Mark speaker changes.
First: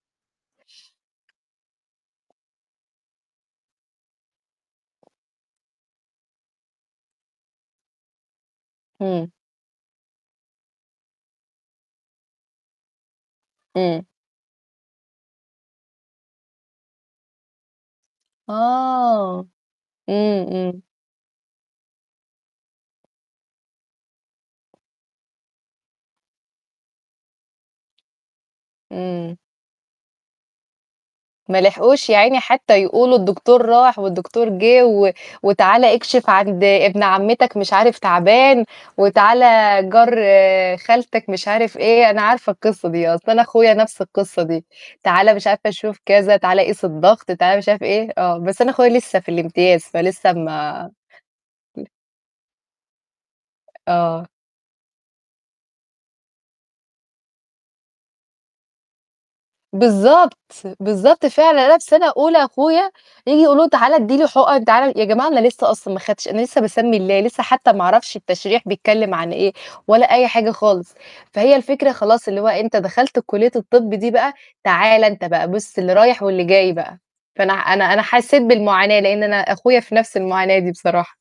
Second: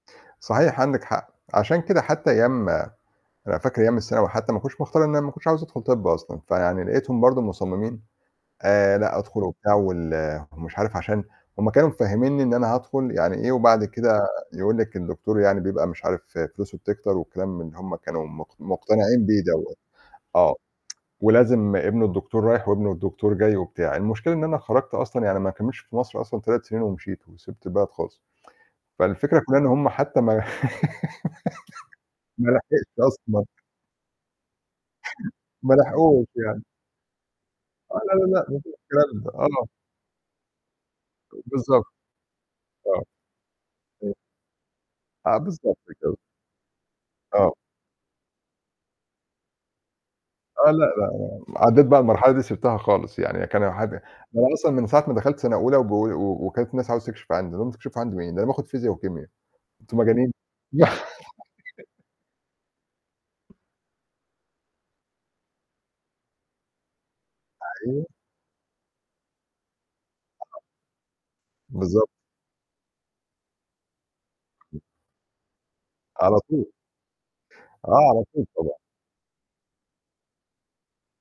Speaker 1: صحيح عَندِك حق، عشان كده حتى أيام أنا فاكر أيام الثانوي حتى، ما كنتش مختار إن أنا ما كنتش عاوز أدخل طِبّ أصلًا، فيعني لقيتهم برضه مصممين آآ، لأ
Speaker 2: همم.
Speaker 1: ادخل وبتاع وال ومش عارف عشان هُم كانوا مفهمينني إن أنا هادخل يعني إيه وبعد
Speaker 2: إمم.
Speaker 1: كده يقول لِك الدكتور يعني بيبقى مش عارف فلوسُه بتكتر وكلام من اللي هُم كانوا مق مقتنعين بيه
Speaker 2: آه.
Speaker 1: دوَّة،
Speaker 2: إمم،
Speaker 1: آه.
Speaker 2: إمم.
Speaker 1: ولازم ابن الدكتور رايح، وابن الدكتور جاي وبتاع، المشكلة إن أنا خرجت أصلًا يعني ما كمّلتش في مصر أصلًا 3 سنين ومشيت، وسِبت البلد خالص.
Speaker 2: إمم.
Speaker 1: فالفكرة كُلّها إن هُم حتى ما
Speaker 2: ما لحقوش يا عيني
Speaker 1: ما
Speaker 2: حتى
Speaker 1: لحقش
Speaker 2: يقولوا
Speaker 1: أصلًا.
Speaker 2: الدكتور راح والدكتور جِه و
Speaker 1: ما
Speaker 2: وتعالَ
Speaker 1: لحقوش
Speaker 2: اكشف عند
Speaker 1: يعني.
Speaker 2: ابن عمتك مش
Speaker 1: آه،
Speaker 2: عارف
Speaker 1: لا، لا، لأ
Speaker 2: تعبان،
Speaker 1: مفيش الكلام ده،
Speaker 2: وتعالَ
Speaker 1: آه.
Speaker 2: جار خالتك مش عارف
Speaker 1: بالضبط،
Speaker 2: إيه، أنا عارفة القصّة
Speaker 1: آه.
Speaker 2: دي أصل أنا أخويا نَفْس
Speaker 1: [unintelligible]
Speaker 2: القصّة دي، تعالَ
Speaker 1: آه،
Speaker 2: مش عارفة
Speaker 1: بالضبط
Speaker 2: شوف
Speaker 1: كده.
Speaker 2: كذا، تعالَ قيس الضغط،
Speaker 1: آه.
Speaker 2: تعالَ مش عارف إيه، آه بس أنا أخويا لسّه في الامتياز فلسّه
Speaker 1: آه، لأ، لا،
Speaker 2: ما
Speaker 1: لا، عدّيت بقى المرحلة دي سِبتها خالص يعني، كان اح أنا
Speaker 2: آه.
Speaker 1: أصلًا من ساعة ما دخلت سنة أولى وبقوا و وكانت الناس عاوزة تكشِف عندي، أقول لهم تكشف عَندي مين! ده أنا باخد فيزيا وكيميا، أنتم مجانين؟!
Speaker 2: بالضبط، بالضبط فعلًا أنا في سَنة أولى أخويا ييجي يقولوا له تعالَ ادّي لي حُقَن تعالَ يا جماعة أنا لسّه أصلًا ما خدتش، أنا لسّه باسمّي الله، لسّه حتى ما
Speaker 1: أيوه.
Speaker 2: أعرفش التشريح بيتكلّم عن إيه، ولا أي حاجة
Speaker 1: [unintelligible]
Speaker 2: خالص، فهي الفكرة
Speaker 1: بالضبط.
Speaker 2: خلاص اللي هو أنت دخلت كلية الطِبّ دي بقى، تعالَ أنت بقى بُصّ اللي رايح
Speaker 1: على
Speaker 2: واللي
Speaker 1: طُول.
Speaker 2: جاي بقى، فأنا
Speaker 1: آه،
Speaker 2: أنا أنا
Speaker 1: على
Speaker 2: حسّيت
Speaker 1: طُول طبعًا.
Speaker 2: بالمعاناة لأن أنا أخويا في نَفْس المعاناة دي بصراحة.